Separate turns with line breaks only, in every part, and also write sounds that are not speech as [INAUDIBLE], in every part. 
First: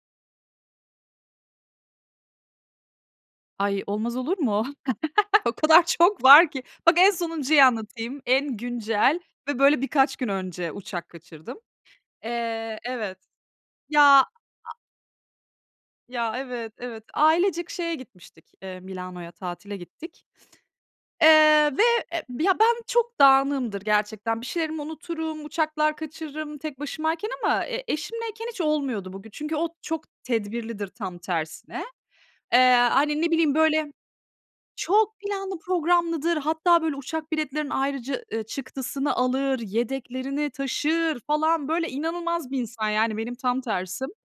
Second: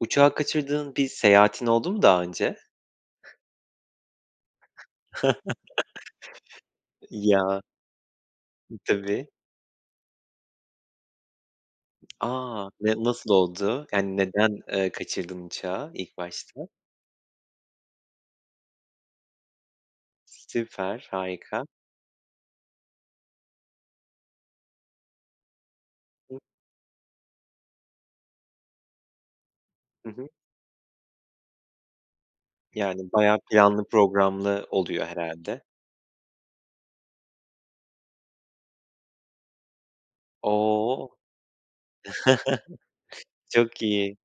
Uçağı kaçırdığın bir seyahatin oldu mu daha önce?
Ay, olmaz olur mu? [CHUCKLES] O kadar çok var ki.
[CHUCKLES]
Bak en
Ya,
sonuncuyu anlatayım: En güncel
tabii.
ve böyle birkaç gün önce uçak kaçırdım.
[TSK] A!
Eee,
Ne
evet.
nasıl oldu?
Ya,
Yani
aaa
neden kaçırdın uçağı ilk
Ya,
başta?
evet, evet. Ailecek şeye gitmiştik, eee, Milano'ya tatile gittik.
Süper,
Eee,
harika.
ve, eee, ben çok dağınığımdır gerçekten. Bir şeylerimi unuturum, uçaklar
[UNINTELLIGIBLE]
kaçırırım tek başımayken ama e eşimleyken hiç olmuyordu bugü Çünkü o çok
Hı hı.
tedbirlidir tam tersine. Eee,
Yani,
hani, ne
bayağı
bileyim,
planlı
böyle,
programlı oluyor
çok planlı
herhâlde.
programlıdır. Hatta böyle uçak biletlerinin ayrıca, ııı, çıktısını alır, yedeklerini
O!
taşır falan. Böyle inanılmaz bir insan, yani
[CHUCKLES]
benim tam
Çok
tersim.
iyi.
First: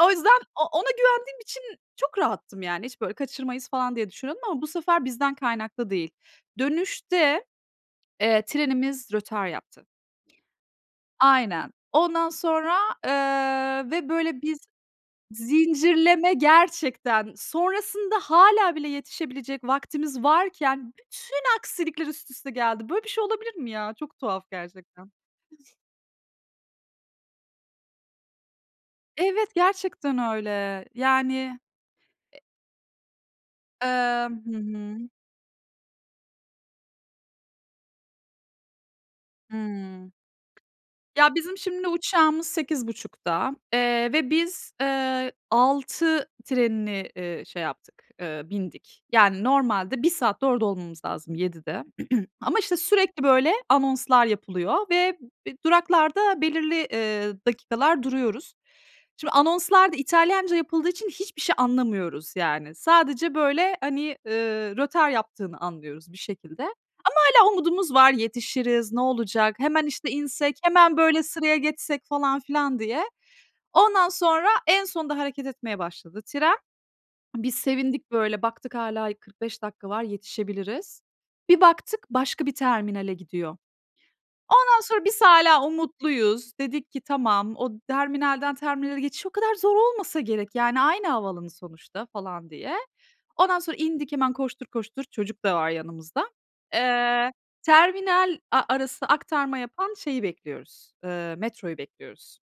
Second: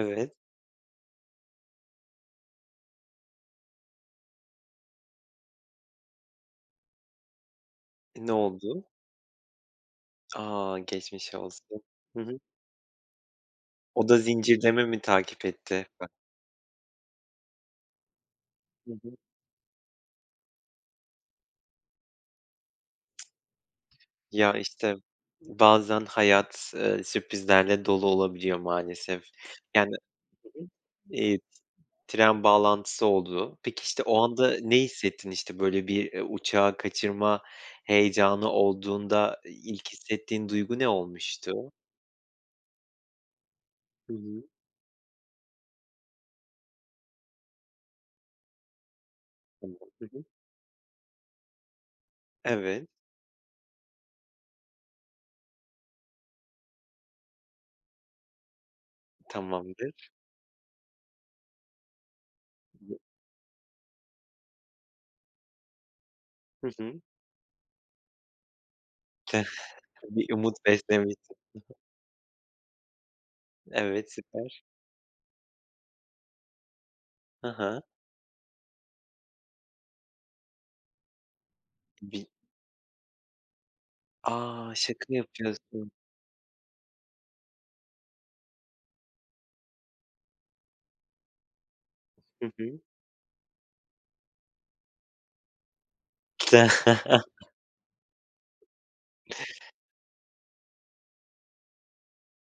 O yüzden o ona güvendiğim için çok rahattım yani. Hiç, böyle, "Kaçırmayız." falan diye düşünüyordum ama bu sefer bizden kaynaklı değil. Dönüşte,
Ne
eee,
oldu?
trenimiz rötar yaptı.
A, geçmiş
Aynen.
olsun. Hı
Ondan
hı.
sonra, eee, ve,
O da
böyle, biz
zincirleme mi takip etti?
Zincirleme gerçekten. Sonrasında hâlâ bile
Hı hı.
yetişebilecek vaktimiz varken bütün aksilikler üst üste geldi. Böyle bir şey olabilir mi ya? Çok tuhaf
Ya, işte.
gerçekten.
Bazen hayat, eee, sürprizlerle dolu olabiliyor maalesef
Evet,
yani
gerçekten
Hı hı.
öyle.
Eee,
Yani, eee
tren bağlantısı oldu. Peki, işte, o
Eee Hı
anda ne
hı.
hissettin? İşte, böyle, bir uçağı kaçırma heyecanı olduğunda, ilk
Hıı.
hissettiğin duygu ne
Ya,
olmuştu?
bizim şimdi uçağımız 8.30'da,
Hı
eee, ve
hı.
biz, eee, 06.00 trenini, iii, şey yaptık, eee, bindik. Yani,
[UNINTELLIGIBLE]
normalde
Hı
1
hı.
saatte orada olmamız lazım, 07.00'de. [CLEARS THROAT] Ama, işte,
Evet.
sürekli, böyle, anonslar yapılıyor ve b duraklarda belirli, eee, dakikalar duruyoruz. Şimdi anonslar da
Tamamdır.
İtalyanca yapıldığı için hiçbir şey anlamıyoruz yani. Sadece, böyle, hani, eee, rötar yaptığını anlıyoruz bir şekilde.
Hı
Ama
hı.
hâlâ umudumuz var, "Yetişiriz, ne olacak? Hemen,
[SCOFFS]
işte,
Bir umut
insek, hemen, böyle,
beslemişsin.
sıraya
Hı hı.
geçsek." falan filan diye. Ondan
Evet,
sonra,
süper.
en sonunda hareket etmeye başladı tren.
Hı
Biz
hı.
sevindik, böyle, baktık hâlâ y 45 dakika var, yetişebiliriz. Bir baktık,
Bil
başka bir terminale gidiyor.
A!
Ondan
Şaka
sonra biz hâlâ
yapıyorsun.
umutluyuz. Dedik ki, "Tamam, o terminalden terminale geçiş o kadar zor olmasa gerek. Yani aynı havaalanı sonuçta." falan
Hı
diye.
hı.
Ondan sonra indik hemen koştur koştur, çocuk da var yanımızda. Eee,
[CHUCKLES]
terminal a arası aktarma yapan şeyi bekliyoruz, eee, metroyu bekliyoruz.